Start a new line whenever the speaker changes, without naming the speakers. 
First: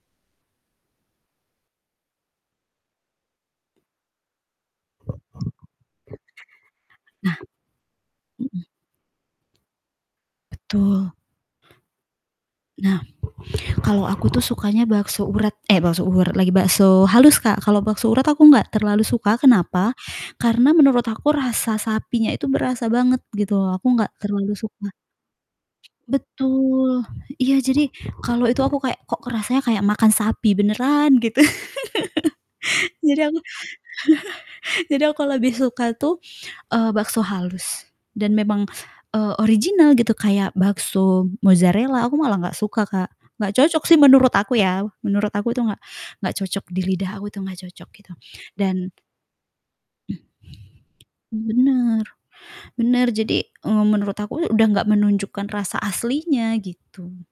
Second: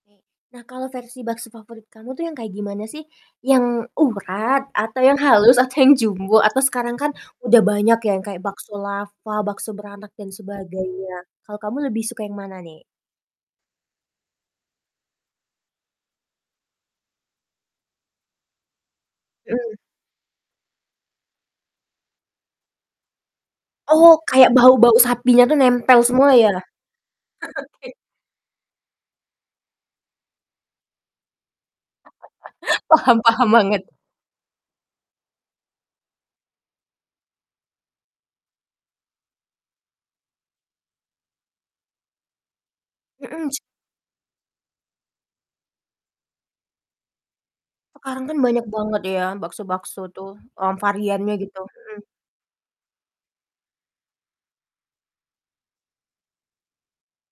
Nah kalau versi bakso favorit kamu tuh yang kayak gimana sih? Yang urat atau yang halus atau yang jumbo atau sekarang kan
Nah.
udah banyak ya kayak
Mhm.
bakso lava, bakso beranak dan
Betul.
sebagainya. Kalau kamu lebih suka yang mana nih?
Nah, kalau aku tuh sukanya bakso urat eh bakso urat lagi, bakso halus Kak, kalau bakso urat aku enggak terlalu suka,
Mmm.
kenapa? Karena menurut aku rasa sapinya itu berasa banget gitu loh aku enggak
Oh
terlalu
kayak
suka.
bau-bau sapinya tuh nempel semua ya?
Betul, iya jadi
Oke.
kalau itu aku kayak, "Kok kerasanya kayak makan sapi beneran gitu."
Paham
Jadi aku
paham banget.
jadi aku lebih suka tuh, eee, bakso halus dan memang, eee, original gitu. Kayak bakso mozarella, aku malah gak suka Kak.
Mhm
Gak
s
cocok sih menurut aku ya, menurut aku tuh gak gak cocok di lidah aku tuh gak cocok gitu
Sekarang kan banyak
dan
banget ya bakso-bakso tuh, mmm, variannya gitu. Mhm.
Bener, bener jadi, eee, menurut aku udah gak menunjukkan rasa aslinya gitu.